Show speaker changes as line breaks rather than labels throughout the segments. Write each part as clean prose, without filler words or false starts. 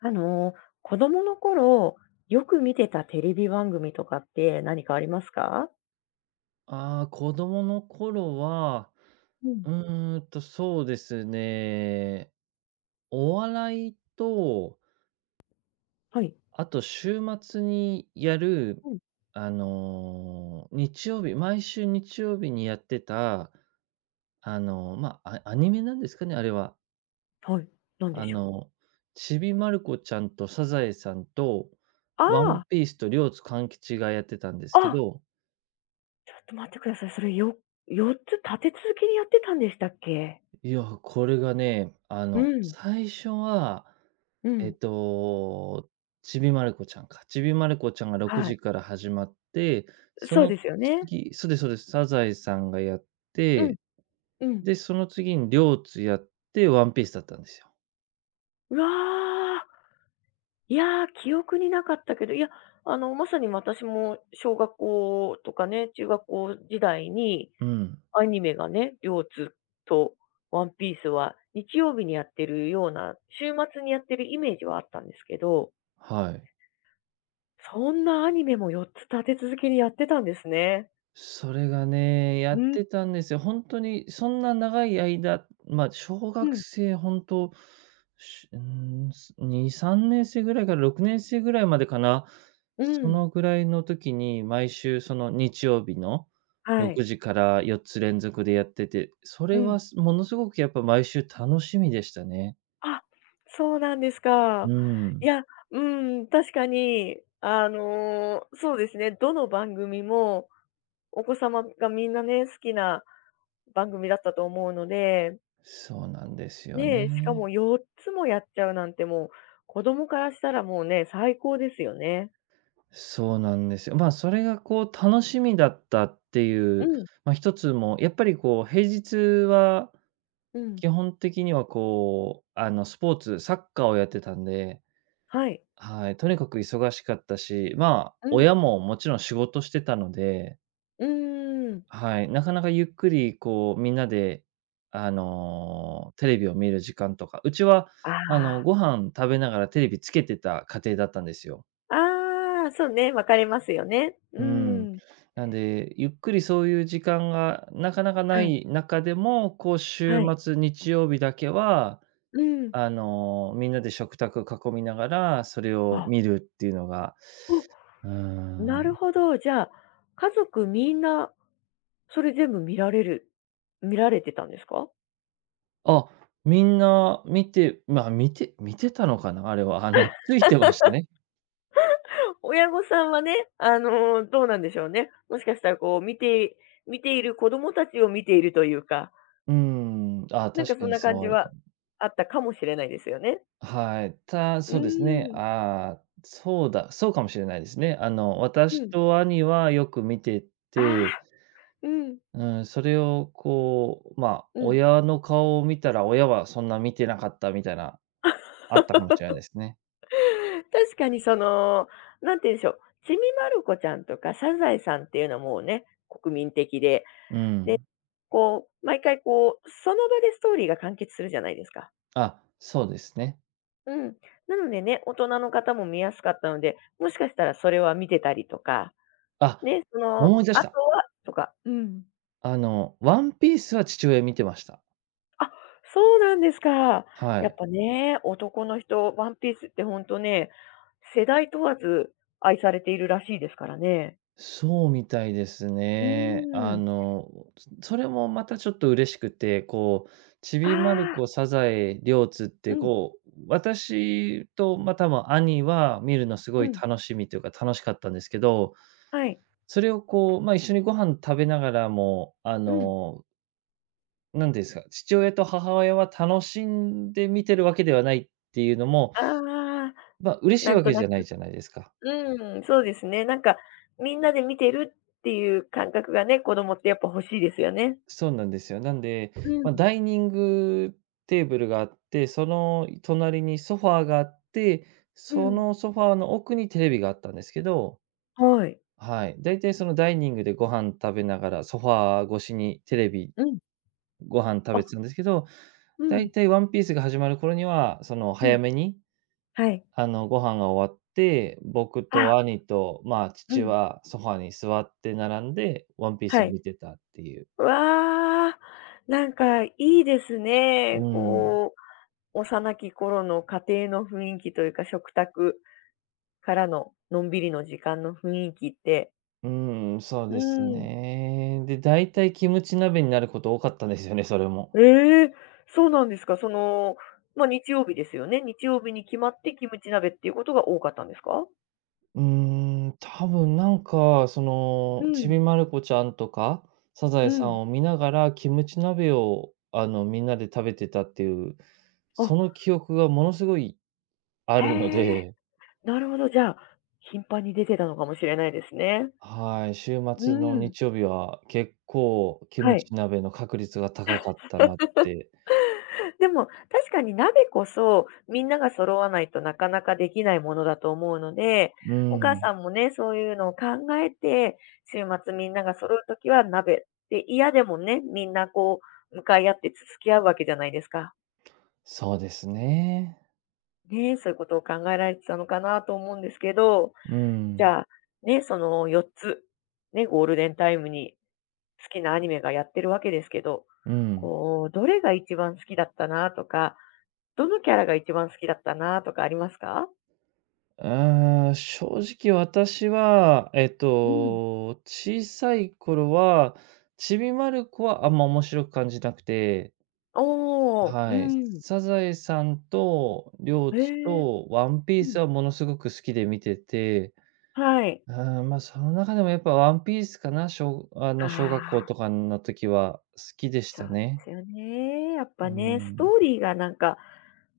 あの、子供の頃、よく見てたテレビ番組とかって何かありますか？
ああ、子供の頃は、
うん。
そうですね、お笑いと、
はい。
あと週末にやる、
うん。
日曜日毎週日曜日にやってた、まあ、アニメなんですかね、あれは。
はい、何で
あ
しょうか？
の、ちびまる子ちゃんとサザエさんと、
あ
ワン
あ、
ピースと両津勘吉がやってたんですけ
あ、
ど、
ちょっと待ってください。それよ4つ立て続けにやってたんでしたっけ？
いや、これがね、
うん、
最初は
う
えっ
ん。
と、ちびまる子ちゃんか。ちびまる子ちゃんが6
は
時
い。
から始まって、そ
そうで
の
すよね。
次そうですそうです。サザエさんがやっ
うん、
て、
うん。
で、その次にりょうつやって、ワンピースだったんですよ。
うわあ、いやー、記憶になかったけど、いや、まさに私も小学校とかね、中学校時代に
うん、
アニメがね、4つとワンピースは日曜日にやってるような、週末にやってるイメージはあったんですけど、
はい。
そんなアニメも4つ立て続けにやってたんですね。
それがね、や
う
っ
ん、
てたんですよ。ほんとにそんな長い間、ま、小
う
学
ん、
生ほんと、しうーん、す2、3年生ぐらいから6年生ぐらいまでかな。
う
そ
ん。
のぐらいの時に、毎週その日曜日の
はい。
6時から4つ連続でやってて、そ
う
れ
ん。
は、ものすごくやっぱ毎週楽しみでしたね。
あ、そうなんです
う
か。
ー
い
ん。
や、うん、確かに、そうですね、どの番組もお子様がみんなね、好きな番組だったと思うので
そうなんですよ
ねえ、しか
ね。
も4つもやっちゃうなんてもう、子供からしたらもうね、最高ですよね。
そうなんですよ。まあ、それがこう楽しみだったってい
う
う、
ん、
まあ、一つも、やっぱりこう平日は
うん、
基本的にはこう、スポーツ、サッカーをやってたんで、
はい。
はい、とにかく忙しかったし、まあ、
うん、
親ももちろん仕事してたので、
うーん。
はい、なかなかゆっくりこうみんなで、テレビを見る時間とか、うちは
ああ、
ご飯食べながらテレビつけてた家庭だったんですよ。
ああ、そうね、分かれますよね。う
うん。
ん。
なんで、ゆっくりそういう時間がなかなかな
はい、
い中でも、こう週
はい。
末、日曜日だけは、
うん。
みんなで食卓囲みながら、それを
あ、
見るっていうのが、
お、
うー
なる
ん。
ほど。じゃあ、家族みんな、それ全部見られてたんですか？
あ、みんな見てたのかな、あれは。ついてましたね。
親御さんはね、どうなんでしょうね。もしかしたらこう見ている子供たちを見ているというか。
うん。あ、
なんか
確か
そん
に
な感じ
そうか
は
も。
あったかもしれないですよね。
はい。
うー
そうですね。
ん、
ああ、そうだ、そうかもしれないですね。
う
私
ん。
と兄はよく見て
あ
て、
あ。うん、
うん、それをこう、まあ、
うん。
親の顔を見たら、親はそんな見てなかったみたいな、あったかもしれないですね。
確かにその、なんて言うんでしょう、ちびまる子ちゃんとかサザエさんっていうのはもうね、国民的で、
う
で、
ん。
こう、毎回こう、その場でストーリーが完結するじゃないですか。
あ、そうですね。
うん。なのでね、大人の方も見やすかったので、もしかしたらそれは見てたりとか、
あ、
ね、その、
思い出し
あ
た。
とはとかうん。
ワンピースは父親見てました。
あ、そうなんですか。
は
やっ
い。
ぱね、男の人、ワンピースって本当ね、世代問わず愛されているらしいですからね。
そうみたいです
う
ね。
ーん。
それもまたちょっと嬉しくて、こう、ち
あ
びまる
あ。
子、サザエ、りょうつっ
う
て、
ん、
こう、私と、まあ、多分兄は見るのす
う
ごい
ん。
楽しみというか、楽しかったんですけど、
はい。
それをこう、まあ、一緒にご飯食べながらも、
うん。
なんていうんですか、父親と母親は楽しんで見てるわけではないっていうのも、
ああ、
まあ、嬉しい
なん
わ
と
け
な
じ
く。
ゃないじゃないですか。
うーん、そうですね。なんか、みんなで見てるっていう感覚がね、子供ってやっぱ欲しいですよね。
そうなんですよ。なんで、
う
まあ、
ん、
ダイニングテーブルがあって、その隣にソファーがあって、
う
そ
ん。
のソファーの奥にテレビがあったんですけど、
はい。
はい、だいたいそのダイニングでご飯食べながら、ソファー越しにテレビ
うん。
ご飯食べ
あ、
てたんですけど、
う
だい
ん。
たいワンピースが始まる頃には、
う
早
ん。
めに、
はい。
ご飯が終わって、僕と
あ、
兄と、まあ、
う
父
ん。
はソファに座って並んで、ワンピース
は
を
い。
見てたっていう。
わあ、なんかいいです
う
ね。
ん。
こう、幼き頃の家庭の雰囲気というか、食卓からののんびりの時間の雰囲気って。
うーん、そう
う
です
ーん。
ね。で、だいたいキムチ鍋になること多かったんですよね、それも。
ええ、そうなんですか。その、ま、日曜日ですよね。日曜日に決まってキムチ鍋っていうことが多かったんですか？
うーん、多分なんか、
う
ち
ん、
びまる子ちゃんとか、サザ
う
エさ
ん。
んを見ながら、キムチ鍋を、みんなで食べてたっていう、
あ、
その記憶がものすごいあ
へ
るの
え、
で、
なるほど。じゃあ、頻繁に出てたのかもしれないですね。
はい、週
う
末の
ーん。
日曜日は結構キ
は
ム
い。
チ鍋の確率が高かったなって。
でも、確かに鍋こそ、みんなが揃わないとなかなかできないものだと思うので、
う
お母
ん、
さんもね、そういうのを考えて、週末みんなが揃うときは鍋。で、嫌でもね、みんなこう、向かい合って付き合うわけじゃないですか。
そうですね。
ね、そういうことを考えられてたのかなと思うんですけど、
う
じ
ん、
ゃあ、ね、その4つ、ね、ゴールデンタイムに好きなアニメがやってるわけですけど、
うん。
こう、どれが一番好きだったなとか、どのキャラが一番好きだったなとかありますか？
正直私は、
うん。
小さい頃は、ちびまる子はあんま面白く感じなくて、
おお。う
はい。
ん。
サザエさんと、りょう
へ
つ
え。
と、ワンピ
う
ー
ん。
スはものすごく好きで見てて、
はい。
まあその中でもやっぱワンピースかな、小あの、小学校
ああ、
とかの時は好きでし
そう
た
で
ね。
すよね。やっぱ
う
ね、スト
ん。
ーリーがなんか、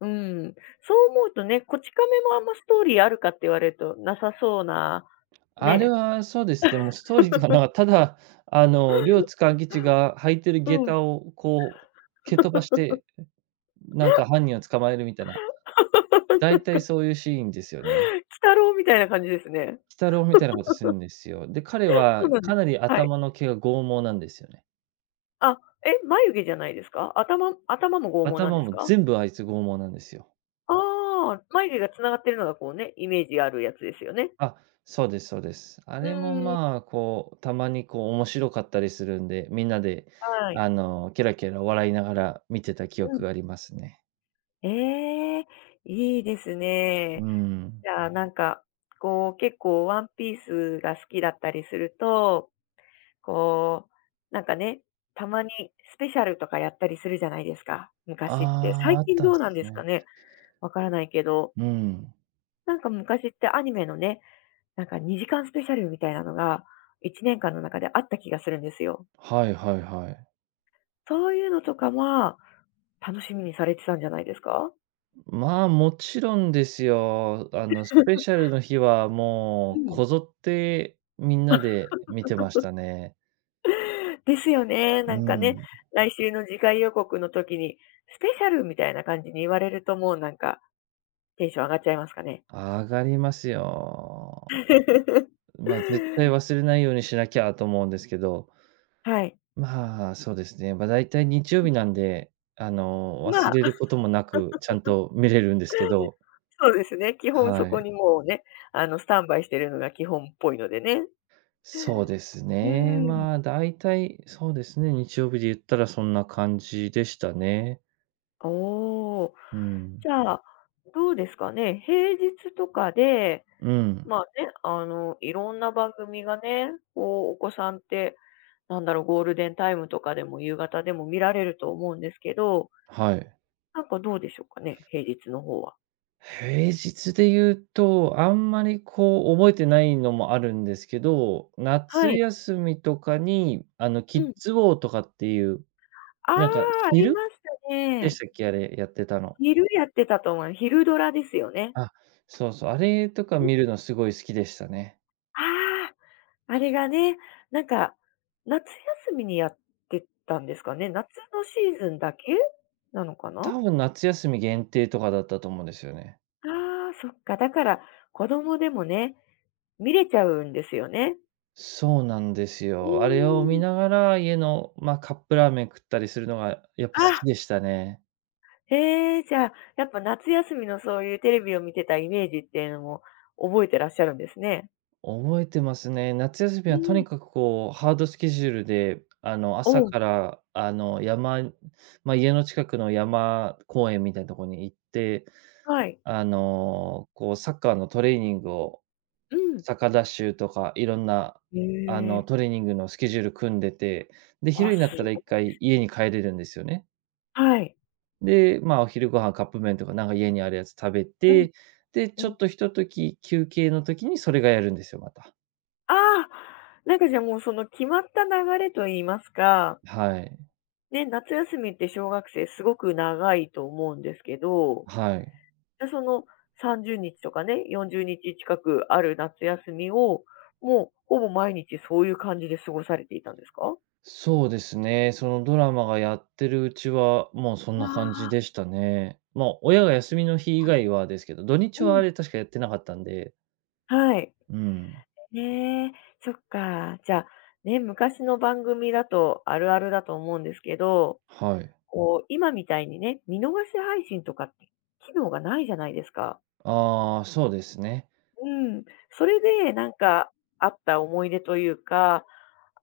うん、そう思うとね、こち亀もあんまストーリーあるかって言われるとなさそうな、
あれ
ね。
はそうですね、もうストーリーではただ、両津勘吉が履いてる下
うん。
駄をこう蹴飛ばし て、なんか犯人を捕まえるみたいな、大体そういうシーンですよね。
鬼太郎みたいな感じです
鬼
ね。
太郎みたいなことするんですよ。で、彼
そう
は
なんです。
かなり
はい。
頭の毛が剛毛なんですよね。
あ、え、眉毛じゃないですか？頭も剛毛なん
頭
です
も
か？
全部あいつ剛毛なんですよ。
ああ、眉毛がつながってるのがこうね、イメージあるやつですよね。
あ、そうですそうです。あ
う
れも
ーん。
まあ、こう、たまにこう面白かったりするんで、みんなで
はい。
ケラケラ笑いながら見てた記
う
憶
ん。
がありますね。
ええ、いいですね。
うん。
じゃあ、なんか、こう、結構ワンピースが好きだったりすると、こう、なんかね、たまにスペシャルとかやったりするじゃないですか、
あ
昔って。
あ、
最
あっ
近
たっ
どうなんで
す
すか
ね。
ね、わからないけど。
うん。
なんか昔ってアニメのね、なんか2時間スペシャルみたいなのが、1年間の中であった気がするんですよ。
はいはいはい。
そういうのとかは、楽しみにされてたんじゃないですか？
まあ、もちろんですよ。スペシ ャルの日は
う
もう
ん。
こぞってみんなで見てましたね。
ですよね。なん
う
かね、
ん。
来週の次回予告の時に、スペシャルみたいな感じに言われると、もうなんか、テンション上がっちゃいますかね？
上がりますよ。ま、絶対忘れないようにしなきゃと思うんですけど、
はい。
まあ、そうですね、まあ、大体日曜日なんで、
うん、ま
忘
あ、
れることもなく、ちゃんと見れるんですけど、
そうですね。基本そ
は
こ
い。
にもうね、スタンバイしてるのが基本っぽいのでね。
そうです
う
ね。
ーん。
まあ、大体、そうですね、日曜日で言ったらそんな感じでしたね。
おお。
うん。
じゃあ、どうですかね、平日とかで
うん。
まあね、いろんな番組がね、こう、お子さんって、なんだろう、ゴールデンタイムとかでも夕方でも見られると思うんですけど、
はい。
なんかどうでしょうかね、平日の方は。
平日で言うと、あんまりこう覚えてないのもあるんですけど、
は
夏
い。
休みとかに、キ
う
ッ
ん。
ズウォーとかっていう、
あ
なんか
あ、あり
昼
ました
でし
ね。
たっけ、あれやってたの。
昼やってたと思う。昼ドラですよね。
あ、そうそう、あれとか見るのすごい好きでしたね。
ああ、あれがね、なんか、夏休みにやってたんですかね。夏のシーズンだけなのかな。
多分夏休み限定とかだったと思うんですよね。
ああ、そっか。だから、子供でもね、見れちゃうんですよね。
そうなんです
う
よ。あれを
ー
見
ん。
ながら、家の、まあ、カップラーメン食ったりするのがやっぱ好き
あ、
でしたね。
へえ、じゃあ、やっぱ夏休みのそういうテレビを見てたイメージっていうのも覚えてらっしゃるんですね。
覚えてますね。夏休み
う
はと
ん。
にかくこう、ハードスケジュールで、
お
朝
お、
から、まあ、家の近くの山公園みたいなところに行って、
はい。
こうサッカーのトレーニングを、
うん。
サカダッシュとかいろんな、
へえ、
トレーニングのスケジュール組んでて、で、昼
あ、す
になったら
ご
一
いで
回
す
家
ね。
に帰れるんですよね。
はい。
で、まあ、お昼ご飯カップ麺とかなんか家にあるやつ食べ
うん。
て、で、
う
ちょ
ん。
っとひと時休憩の時にそれがやるんですよ、また。
ああ、なんかじゃあもうその決まった流れと言いますか、
はい。
ね、夏休みって小学生すごく長いと思うんですけど
はい。
で、その30日とかね、40日近くある夏休みを、もうほぼ毎日そういう感じで過ごされていたんですか？
そうですね、そのドラマがやってるうちは、もうそん
あ
な感
あ、
じでしたね。まあ、親が休みの日以外はですけど、土日
う
はあ
ん。
れ確かやってなかったんで、
はい。
うん、
ねえ、そっか。じゃあ、ね、昔の番組だとあるあるだと思うんですけど、
はい。
こう、今みたいにね、見逃し配信とかって機能がないじゃないですか。
ああ、そうですね。
うん。それでなんかあった思い出というか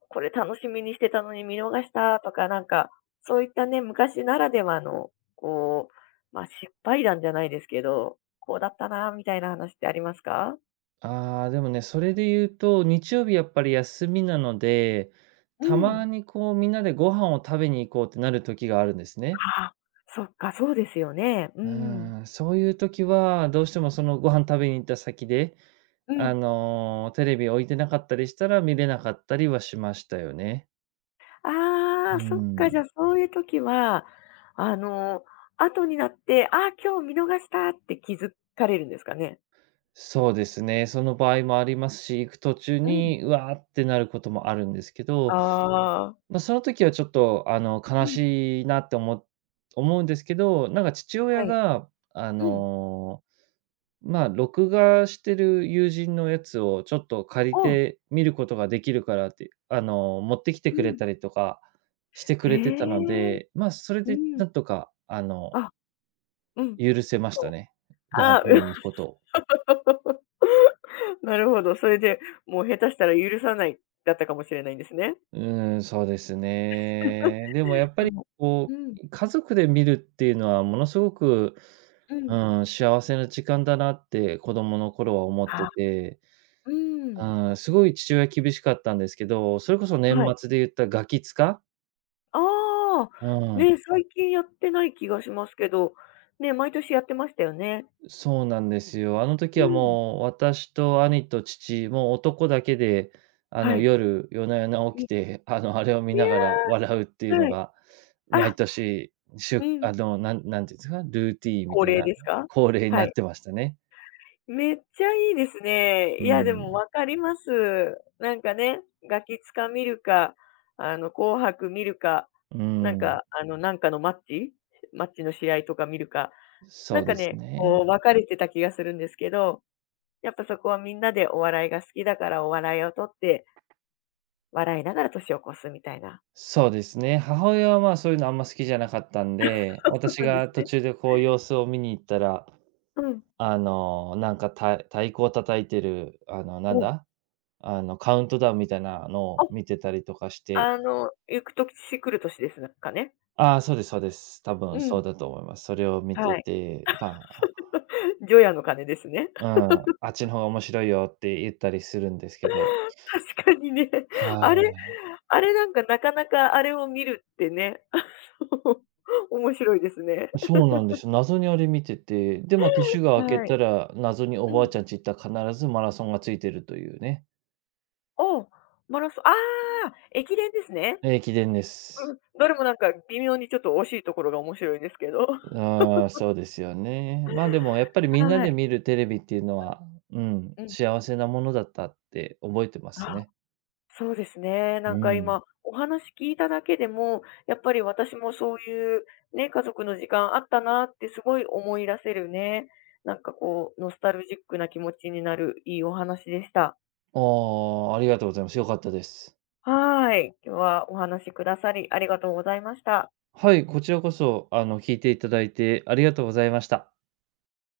これ楽しみにしてたのに見逃したとか、なんか、そういったね、昔ならではの、こう、まあ、失敗談じゃないですけど、こうだったなみたいな話ってありますか？
ああ、でもね、それで言うと、日曜日やっぱり休みなので、
う
たま
ん。
にこうみんなでご飯を食べに行こうってなる時があるんですね。
あそっか、そうですよね。う
う
ん。
ーん、そういう時は、どうしてもそのご飯食べに行った先で、
うん。
テレビ置いてなかったりしたら見れなかったりはしましたよね。
あ
う
あ、そっか、じ
ん。
ゃあ、そういう時は、あの、後になって、ああ、今日見逃したって気づかれるんですかね？
そうですね、その場合もありますし、行く途中
うん。
に、うわーってなることもあるんですけ
あ
ど、
あ。
ま、その時はちょっと、
う
悲
ん。
しいなって思うんですけど、なんか父
は
親
い。
が、あ
うん。
の、ま、録画してる友人のやつをちょっと借り
おお。
て見ることができるからって、持ってきて
う
くれ
ん。
たりとかしてく
へ
れてたの
え。
で、ま、それ
う
で
ん。
なんとか、
あ。うん。
許せまし
そ
た
う、
ね。ご飯
ああ、
食べに行くことを。
なるほど。それで、もう下手したら許さない、だったかもしれないんですね。
うーん、そうですね。でもやっ
で
ぱり
も
こ
うん、
う、家族で見るっていうのはものすごく、
う
う
ん。
ん、幸せな時間だなって子供の頃は思って
あ
て、
うん。
うん、すごい父親厳しかったんですけど、それこそ年
はい。
末で言ったガキ使？
ああ、
うん。
ね、最近やってない気がしますけど、ね、毎年やってましたよね。
そうなんですよ。あの
う
時は
ん。
もう私と兄と父、もう男だけで、
はい。
夜な夜な
う
起
ん。
きて、あれを見
い
ながら
や、
笑うっていうの
はい。
が、毎
あ、
年、し
う
ゅ
ん。
あの、なんていうんですか、ルーティーンみ
恒
たい
例
な
ですか？
恒例に
は
なっ
い。
てましたね。
めっちゃいいですね。
う
いや、でも
ん。
分かります。なんかね、ガキつか見るか、紅白見るか、
う
なん
ん。
か、なんかのマッチの試合とか見るか、
そ
なん
う
か
です
ね、
ね。
こう分かれてた気がするんですけど、やっぱそこはみんなでお笑いが好きだからお笑いを取って、笑いながら年を越すみたいな。
そうですね。母親は、まあ、そういうのあんま好きじゃなかったん で、
そう
私
なんです
が途
ね。
中でこう様子を見に行ったら、
うん。
なんか、太鼓を叩いてる、なん
お、
だ？カウントダウンみたいなの
あ、
を見てたりとかして、
行く年来る年ですかね。
ああ、そうですそうです。多
う
分
ん、
そうだと思います。それを見
は
て
い。
て、まあ、
除夜の鐘ですね。
うん、あっちの方が面白いよって言ったりするんですけど。
確かにね。
は
あれ
い。
あれなんかなかなかあれを見るってね、面白いですね。
そうなんですよ。謎にあれ見てて、で、まあ、年が明け
はい。
たら、謎にお
う
ばあ
ん。
ちゃんち行ったら必ずマラソンがついてるというね。
おマラソンああ、駅伝ですね。
ええ、駅伝で
う
す。
ん、どれもなんか微妙にちょっと惜しいところが面白いですけど。
ああ、そうですよね。まあ、でもやっぱりみんな
は
で
い。
見るテレビっていうのは、うん、
うん。
幸せなものだったって覚えてます
あ、
ね。
そうですね。な
う
んか
ん。
今お話聞いただけでも、やっぱり私もそういうね、家族の時間あったなってすごい思い出せるね、なんかこうノスタルジックな気持ちになるいいお話でした。
ああ、ありがとうございます。良かったです。
はーい。今日はお話しくださり、ありがとうございました。
はい、こちらこそ、聞いていただいてありがとうございました。